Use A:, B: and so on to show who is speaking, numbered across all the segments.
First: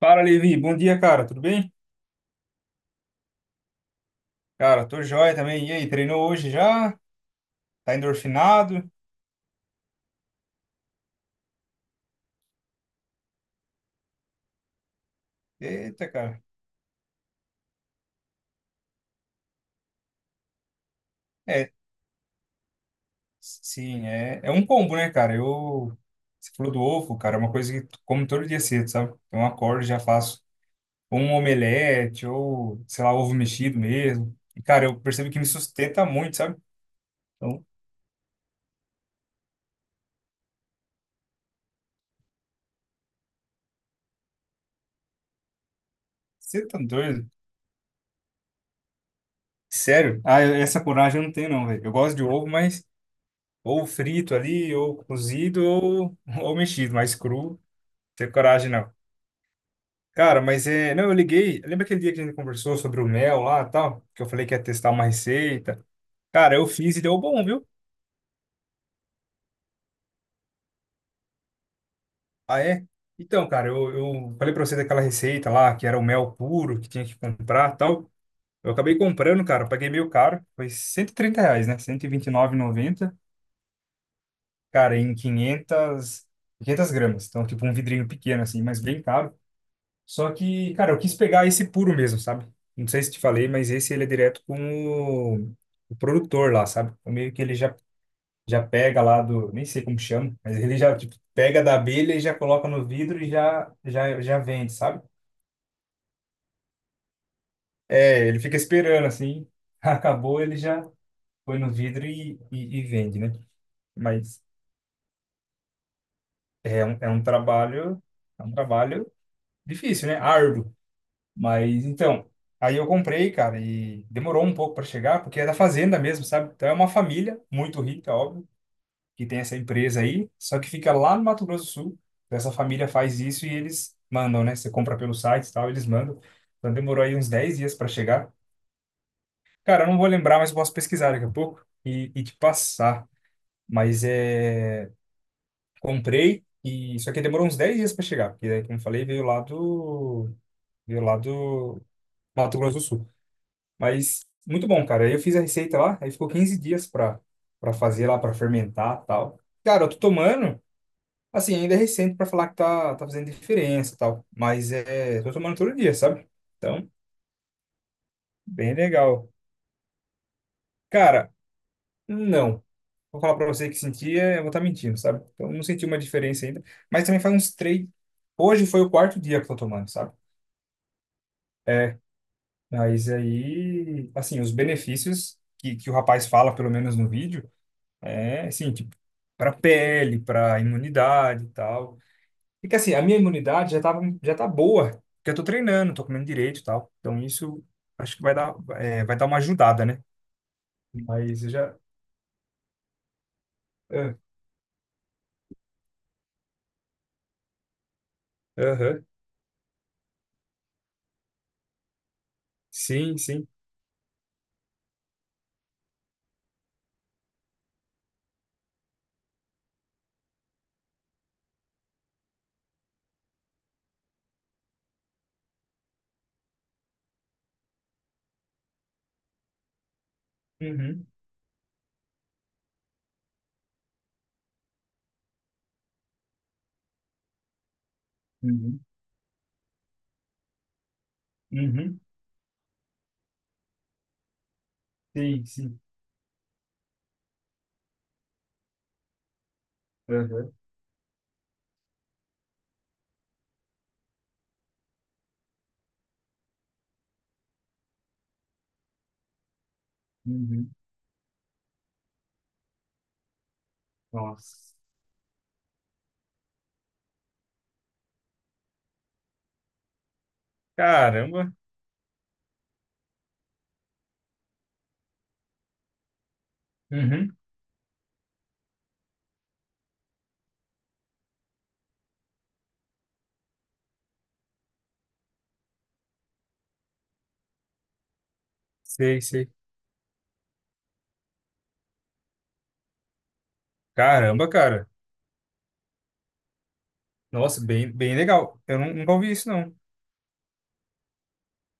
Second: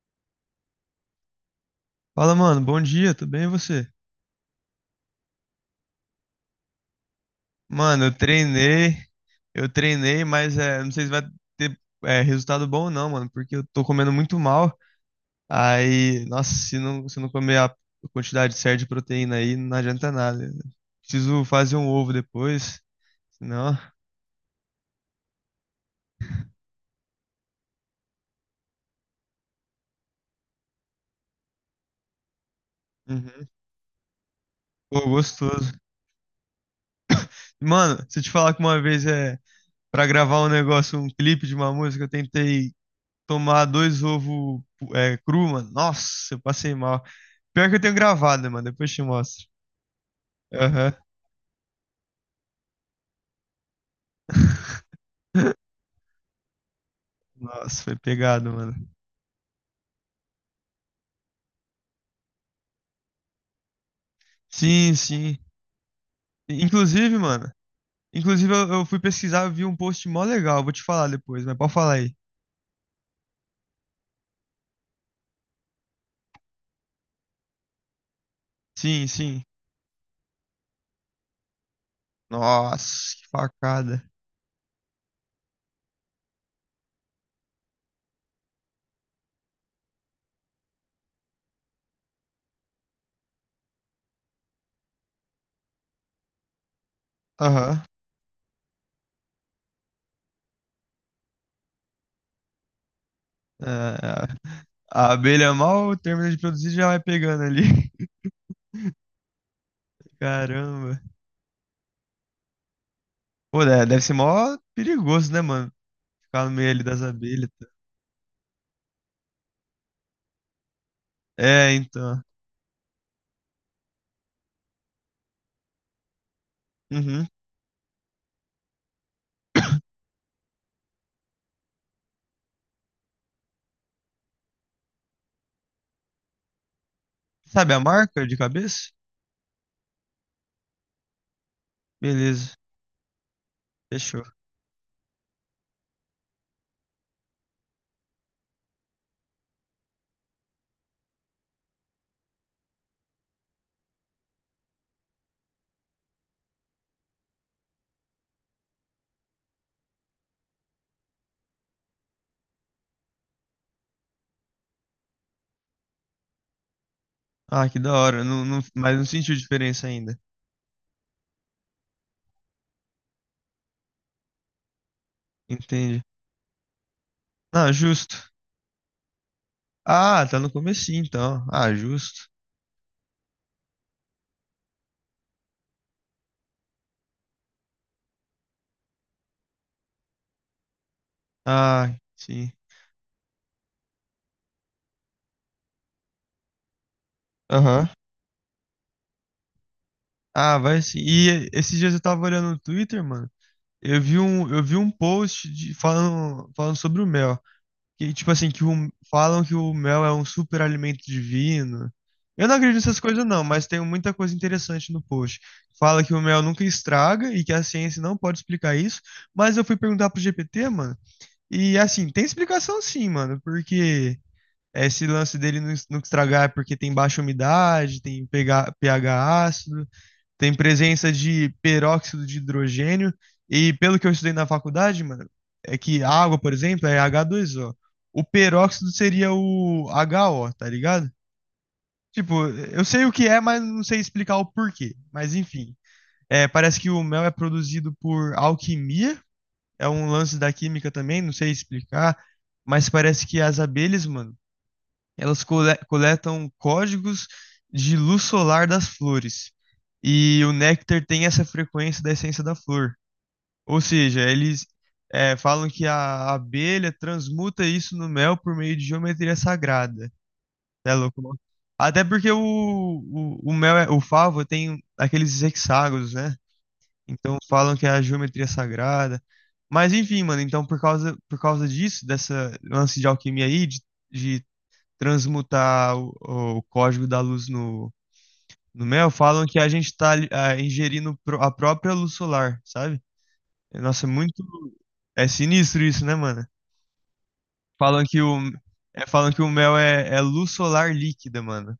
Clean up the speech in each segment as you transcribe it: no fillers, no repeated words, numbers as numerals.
A: Fala, Levi. Bom dia, cara. Tudo bem?
B: Fala, mano, bom dia, tudo bem e você?
A: Cara, tô joia também. E aí, treinou hoje já? Tá
B: Mano, eu
A: endorfinado?
B: treinei, mas não sei se vai ter resultado bom ou não, mano, porque eu tô comendo muito mal.
A: Eita,
B: Aí,
A: cara.
B: nossa, se não comer a quantidade certa de proteína aí, não adianta nada, né? Preciso
A: É,
B: fazer um ovo depois, senão.
A: sim, é um combo, né, cara? Eu. Você falou do ovo, cara, é uma coisa que tu como todo dia cedo, sabe? Então, eu acordo e já faço um omelete ou, sei lá, ovo
B: Uhum.
A: mexido mesmo. E, cara, eu
B: Pô,
A: percebo que me
B: gostoso.
A: sustenta muito, sabe? Então,
B: Mano, se eu te falar que uma vez pra gravar um negócio, um clipe de uma música, eu tentei tomar dois ovos cru, mano. Nossa, eu
A: você
B: passei
A: tá
B: mal.
A: doido?
B: Pior que eu tenho gravado, mano. Depois eu te mostro.
A: Sério? Ah, essa
B: Aham.
A: coragem eu não tenho, não, velho. Eu gosto de ovo, mas. Ou frito ali, ou cozido, ou, ou mexido, mas cru.
B: Nossa, foi
A: Ter
B: pegado,
A: coragem,
B: mano.
A: não. Cara, mas é. Não, eu liguei. Lembra aquele dia que a gente conversou sobre o mel lá e tal? Que eu falei que ia testar
B: Sim,
A: uma
B: sim.
A: receita. Cara, eu fiz e
B: Inclusive,
A: deu bom,
B: mano.
A: viu?
B: Inclusive, eu fui pesquisar, eu vi um post mó legal. Vou te falar depois, mas pode falar aí.
A: Ah, é? Então, cara, eu falei pra você daquela receita lá, que era o mel puro, que tinha que comprar e tal. Eu acabei
B: Sim, sim.
A: comprando, cara, eu paguei meio caro. Foi 130 reais, né? Cento e vinte e nove e
B: Nossa,
A: noventa.
B: que facada.
A: Cara, em quinhentas gramas. Então, tipo, um vidrinho pequeno, assim, mas bem caro. Só que, cara, eu quis pegar esse puro mesmo, sabe? Não sei se te falei, mas esse ele é direto com o, o produtor lá, sabe? Então, meio que ele já,
B: Aham.
A: já pega lá do, nem sei como chama, mas ele já tipo, pega da abelha e já coloca no vidro e
B: É,
A: já, já,
B: é,
A: já vende, sabe?
B: a abelha mal termina de produzir e já vai pegando ali.
A: É, ele fica esperando assim, acabou, ele já
B: Caramba.
A: põe no vidro e vende, né?
B: Pô, né, deve ser
A: Mas
B: mó perigoso, né, mano? Ficar no meio ali
A: é um,
B: das
A: é um
B: abelhas.
A: trabalho, é um trabalho difícil, né? Árduo.
B: É,
A: Mas
B: então.
A: então, aí eu comprei, cara, e demorou um pouco para chegar, porque é da fazenda mesmo, sabe? Então é uma
B: Uhum.
A: família muito rica, óbvio, que tem essa empresa aí, só que fica lá no Mato Grosso do Sul. Então, essa família faz isso e eles mandam, né? Você compra pelo site e tal, eles mandam. Então demorou aí uns 10
B: Sabe
A: dias
B: a
A: para
B: marca
A: chegar.
B: de cabeça?
A: Cara, eu não vou lembrar, mas eu posso pesquisar daqui a pouco e te
B: Beleza,
A: passar. Mas
B: fechou.
A: é. Comprei e só que demorou uns 10 dias para chegar, porque daí, como eu falei, veio lá do. Veio lá do Mato Grosso do Sul. Mas muito bom, cara. Aí eu fiz a receita lá, aí ficou 15 dias pra, fazer lá, pra fermentar e tal. Cara, eu tô tomando, assim, ainda é recente pra falar que tá fazendo diferença e tal. Mas é, tô tomando todo dia, sabe? Então,
B: Ah, que da hora. Não, não,
A: bem
B: mas não
A: legal.
B: sentiu diferença ainda.
A: Cara, não. Vou falar pra você que senti, é, eu vou estar mentindo, sabe? Então, não senti uma
B: Entende?
A: diferença ainda. Mas também faz uns
B: Ah,
A: três.
B: justo.
A: Hoje foi o quarto dia que eu tô tomando, sabe?
B: Ah, tá no comecinho, então. Ah,
A: É,
B: justo.
A: mas aí, assim, os benefícios que o rapaz fala, pelo menos no vídeo. É, assim, tipo, para pele, para imunidade e
B: Ah,
A: tal.
B: sim.
A: E que assim, a minha imunidade já tava, já tá boa, porque eu tô treinando, tô comendo direito e tal. Então isso
B: Aham.
A: acho que vai dar, é, vai dar uma ajudada, né?
B: Ah, vai sim.
A: Mas
B: E
A: eu já.
B: esses dias eu tava olhando no Twitter, mano.
A: Ah,
B: Eu vi um post de, falando, falando sobre o mel. Que, tipo assim, que o-
A: aham.
B: falam que o mel é um super alimento divino. Eu não acredito nessas
A: Sim,
B: coisas, não,
A: sim.
B: mas tem muita coisa interessante no post. Fala que o mel nunca estraga e que a ciência não pode explicar isso. Mas eu fui perguntar pro GPT, mano, e assim, tem explicação sim, mano, porque esse lance dele não es- nunca estragar é porque tem baixa umidade, tem pH, pH ácido, tem
A: Uhum.
B: presença de peróxido de hidrogênio. E pelo que eu estudei na faculdade, mano, é que a água, por exemplo, é H2O. O
A: Uhum.
B: peróxido seria o HO, tá ligado?
A: Uhum.
B: Tipo, eu sei o que é, mas não sei explicar o porquê. Mas
A: Sim,
B: enfim,
A: sim.
B: parece que o mel é produzido por alquimia. É um lance da
A: Aham.
B: química também, não sei explicar. Mas parece que as abelhas, mano, elas cole- coletam códigos de luz solar das flores. E o
A: Uhum.
B: néctar tem essa frequência da essência da flor. Ou seja, eles
A: Nossa.
B: falam que a abelha transmuta isso no mel por meio de geometria sagrada. É louco, não?
A: Caramba.
B: Até porque o mel, é- o favo tem aqueles hexágonos, né?
A: Uhum.
B: Então falam que é a geometria sagrada. Mas enfim, mano, então por causa disso, dessa lance de alquimia aí, de transmutar o código da luz no mel,
A: Sei,
B: falam
A: sei.
B: que a gente está ingerindo pro- a própria luz solar, sabe? Nossa, é muito.
A: Caramba, cara.
B: É sinistro isso, né, mano?
A: Nossa, bem,
B: Falam
A: bem
B: que
A: legal. Eu nunca ouvi
B: falam que o
A: isso, não.
B: mel é, é luz solar líquida, mano.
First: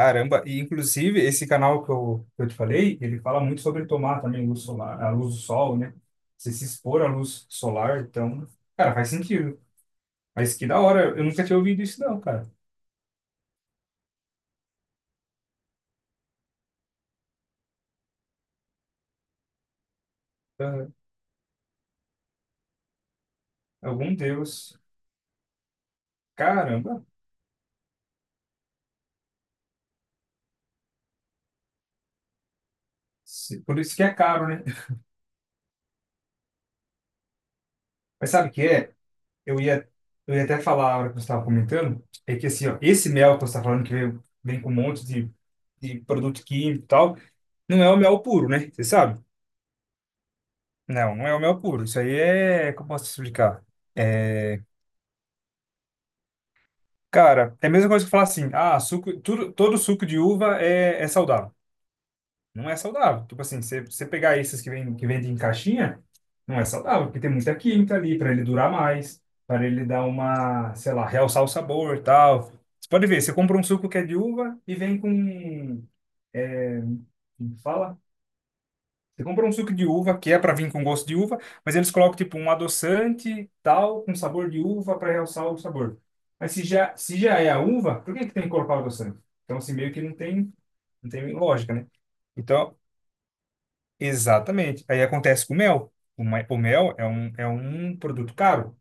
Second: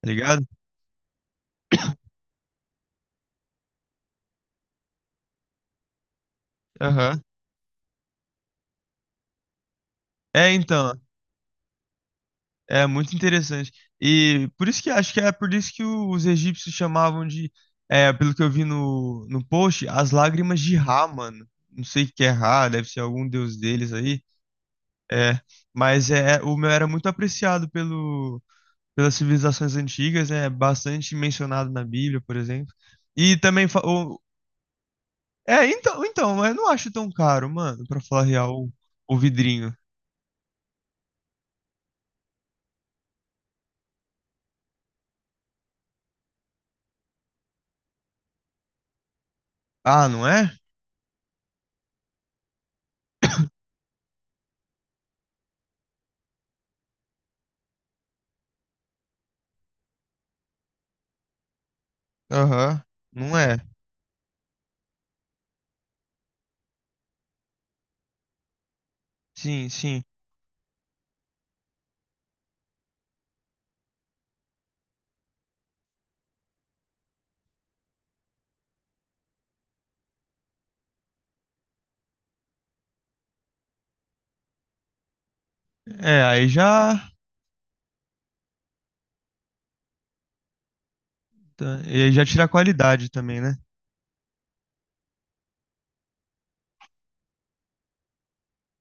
B: Tá ligado?
A: e inclusive esse canal que eu te falei, ele fala muito sobre tomar também luz solar, a luz do sol, né? Você se expor à
B: Aham.
A: luz solar, então, cara, faz sentido.
B: É,
A: Mas que da
B: então.
A: hora, eu nunca tinha ouvido isso não, cara.
B: É muito interessante. E por isso que acho que é por isso que o- os egípcios chamavam de. É, pelo que eu vi no, no post, as lágrimas de
A: Ah,
B: Ra, mano. Não sei o que é Ra, deve ser algum deus deles
A: algum
B: aí.
A: deus.
B: É, o meu era
A: Caramba,
B: muito apreciado pelo, pelas civilizações antigas, é bastante mencionado na Bíblia, por exemplo. E também,
A: por
B: fa-
A: isso que é
B: o-
A: caro, né?
B: é, então, então, eu não acho tão caro, mano, pra falar
A: Mas sabe o
B: real,
A: que é?
B: o
A: Eu
B: vidrinho.
A: ia, eu ia até falar a hora que você estava comentando, é que assim, ó, esse mel que você está falando que vem com um monte de produto químico e tal, não é o mel puro, né? Você sabe?
B: Ah, não é?
A: Não, não é o mel puro. Isso aí é. Como posso explicar? É, cara, é a mesma coisa que falar assim: ah, suco, tudo, todo suco de uva é saudável. Não é
B: Aham,
A: saudável.
B: não
A: Tipo
B: é.
A: assim, você pegar esses que, vem, que vendem em caixinha, não é saudável, porque tem muita química ali para ele durar mais, para
B: Sim,
A: ele dar
B: sim.
A: uma, sei lá, realçar o sabor e tal. Você pode ver, você compra um suco que é de uva e vem com. É, como fala? Você compra um suco de uva, que é para vir com gosto de uva, mas eles colocam tipo um adoçante, tal, com sabor de uva para realçar o sabor.
B: É, aí
A: Mas se
B: já,
A: já, se já é a uva, por que que tem que colocar o adoçante? Então, assim, meio que não tem lógica,
B: tá,
A: né?
B: e aí já tira a
A: Então,
B: qualidade também, né?
A: exatamente. Aí acontece com o mel. O mel é um produto caro.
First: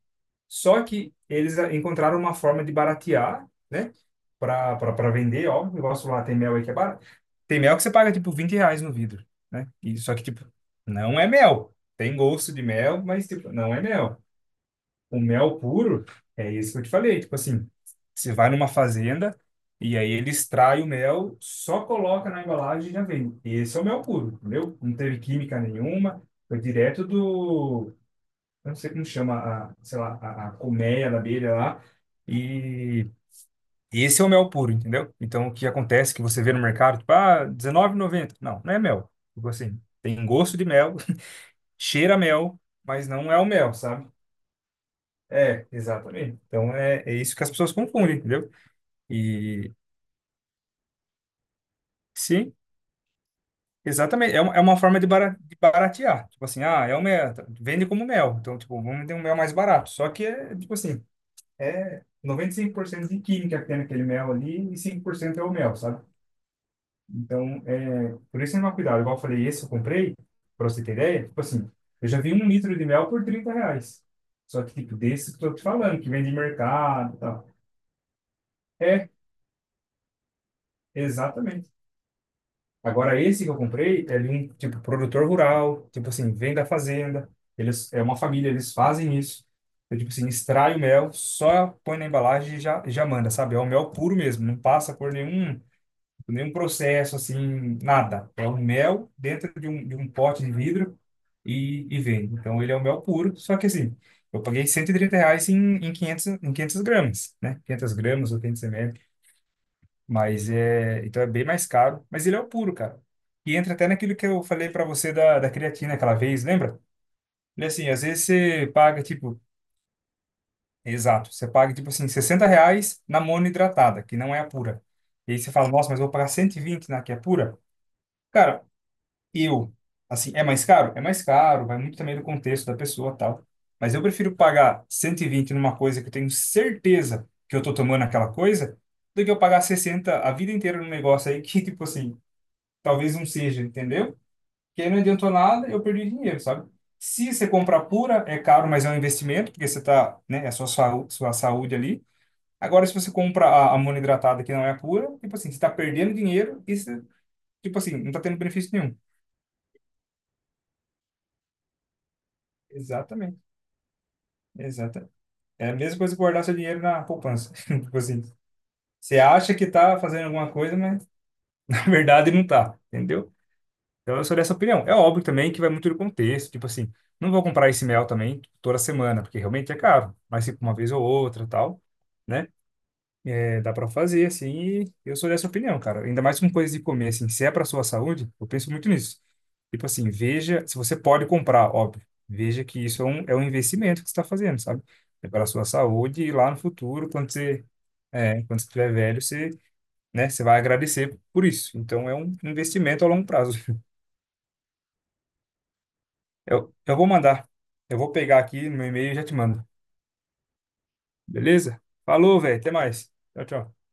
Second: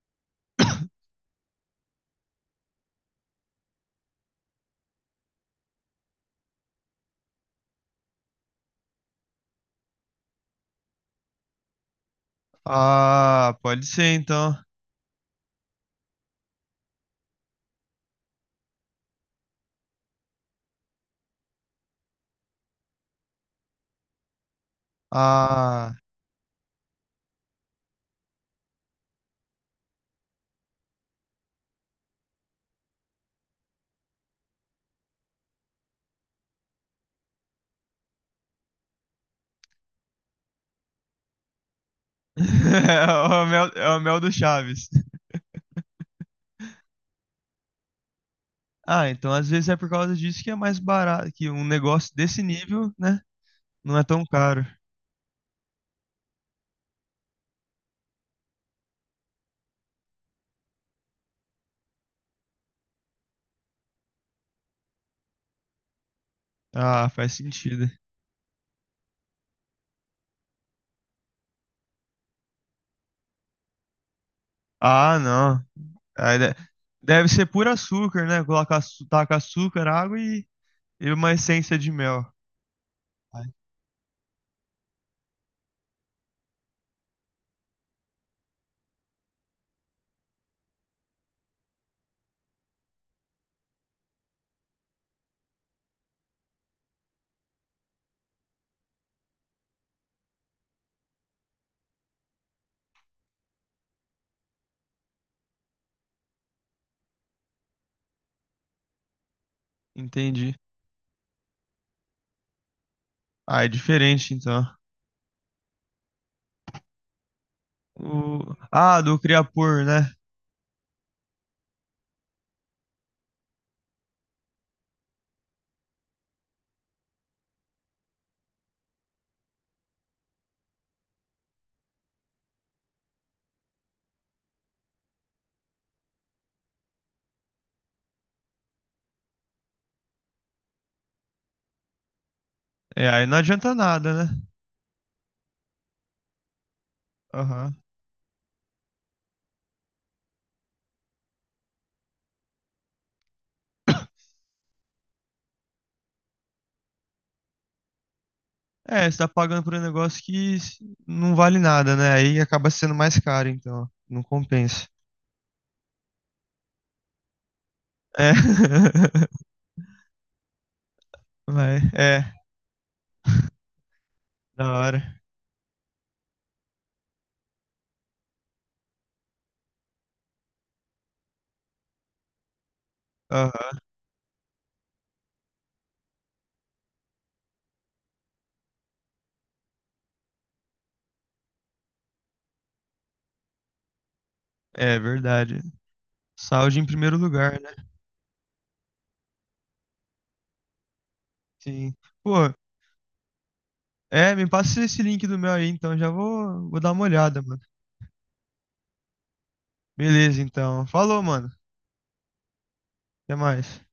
A: Só que eles encontraram uma forma de baratear, né? Para vender, ó. O negócio lá tem mel aí que é barato. Tem mel que você paga tipo 20 reais no vidro, né? E, só que, tipo, não é mel. Tem gosto de mel, mas, tipo,
B: Ah,
A: não é
B: pode ser
A: mel.
B: então.
A: O mel puro é isso que eu te falei. Tipo assim, você vai numa fazenda e aí ele extrai o mel, só coloca na embalagem e já vem. Esse é o mel puro, entendeu? Não teve química
B: Ah,
A: nenhuma, foi direto do. Eu não sei como chama, a, sei lá, a colmeia da abelha lá. E esse é o mel puro, entendeu? Então, o que acontece é que você vê no mercado, tipo, ah, dezenove e noventa. Não, não é mel. Tipo assim, tem gosto de mel, cheira a mel, mas
B: é
A: não é o mel,
B: é o
A: sabe?
B: mel do Chaves.
A: É, exatamente. Então, é isso que as pessoas confundem, entendeu?
B: Ah, então às vezes
A: E,
B: é por causa disso que é mais barato, que um negócio desse
A: sim,
B: nível, né, não é tão
A: exatamente. É uma, é
B: caro.
A: uma forma de baratear. Tipo assim, é o mel, tá, vende como mel. Então, tipo, vamos ter um mel mais barato. Só que é, tipo assim, é 95% de química que tem naquele mel ali e 5% é o mel, sabe?
B: Ah, faz
A: Então,
B: sentido.
A: é, por isso é tomar cuidado. Igual eu falei, esse eu comprei, pra você ter ideia, tipo assim, eu já vi um litro de mel por 30 reais. Só que, tipo,
B: Ah,
A: desse que eu tô te
B: não.
A: falando, que vem de
B: Aí de-
A: mercado e
B: deve ser
A: tal.
B: puro açúcar, né? Colocar, açu-
A: É,
B: taca açúcar, água e uma
A: exatamente.
B: essência de mel.
A: Agora, esse
B: Ah,
A: que eu comprei é de um, tipo, produtor rural, tipo assim, vem da fazenda, eles, é uma família, eles fazem isso. Então, tipo assim, extrai o mel, só põe na embalagem e já manda, sabe? É o mel puro mesmo, não passa cor nenhum, nenhum processo assim, nada. É um mel dentro de um pote de vidro e vende. Então ele é o mel puro, só que assim, eu paguei 130 reais em, 500, em 500 gramas, né? 500 gramas ou 500 ml, mas
B: entendi.
A: é, então é bem mais caro, mas ele é o puro, cara. E
B: Ah, é
A: entra até naquilo que
B: diferente
A: eu
B: então.
A: falei para você da creatina aquela vez, lembra? E assim, às vezes
B: O...
A: você
B: Ah,
A: paga
B: do
A: tipo,
B: Creapure, né?
A: exato, você paga tipo assim, 60 reais na monohidratada, que não é a pura. E aí você fala, nossa, mas eu vou pagar 120 na que é pura? Cara, eu, assim, é mais caro? É mais caro, vai muito também do contexto da pessoa, tal. Mas eu prefiro pagar 120 numa coisa que eu tenho certeza que eu tô tomando aquela coisa, do que eu pagar 60 a vida inteira num negócio aí que, tipo assim,
B: É,
A: talvez
B: aí
A: não
B: não
A: seja,
B: adianta
A: entendeu?
B: nada, né?
A: Que aí não adiantou nada, eu perdi dinheiro, sabe? Se você
B: Aham.
A: comprar pura, é caro, mas é um investimento, porque você tá, né, é a sua, sua saúde ali. Agora, se você compra a monoidratada que não é pura, tipo assim, você tá perdendo dinheiro e você, tipo assim, não tá tendo benefício nenhum.
B: É, você tá pagando por um negócio que s- não vale nada, né? Aí acaba sendo mais
A: Exatamente.
B: caro, então. Não compensa.
A: Exata É a mesma coisa que guardar seu dinheiro na poupança. Tipo assim,
B: É.
A: você acha que tá fazendo alguma coisa, mas
B: Vai,
A: na
B: é,
A: verdade não tá, entendeu? Então eu sou dessa
B: da
A: opinião. É
B: hora.
A: óbvio também que vai muito do contexto, tipo assim, não vou comprar esse mel também toda semana, porque realmente é caro, mas tipo uma vez ou outra, tal, né? É,
B: Aham,
A: dá pra fazer assim, e eu sou dessa opinião, cara. Ainda mais com coisas de comer assim, se é pra sua saúde, eu penso muito nisso. Tipo assim, veja, se você pode comprar, óbvio, veja que isso é um investimento que você está fazendo, sabe?
B: é
A: É para a
B: verdade.
A: sua saúde e lá no
B: Saúde em
A: futuro,
B: primeiro
A: quando
B: lugar,
A: você
B: né?
A: é, quando você estiver velho, você, né, você vai agradecer por isso.
B: Sim.
A: Então, é um
B: Pô,
A: investimento a longo prazo.
B: me passa esse link do meu aí, então já vou,
A: Eu,
B: vou dar
A: eu
B: uma
A: vou
B: olhada,
A: mandar.
B: mano.
A: Eu vou pegar aqui no meu e-mail e já te mando.
B: Beleza, então. Falou, mano.
A: Beleza? Falou, velho. Até mais.
B: Até
A: Tchau, tchau.
B: mais.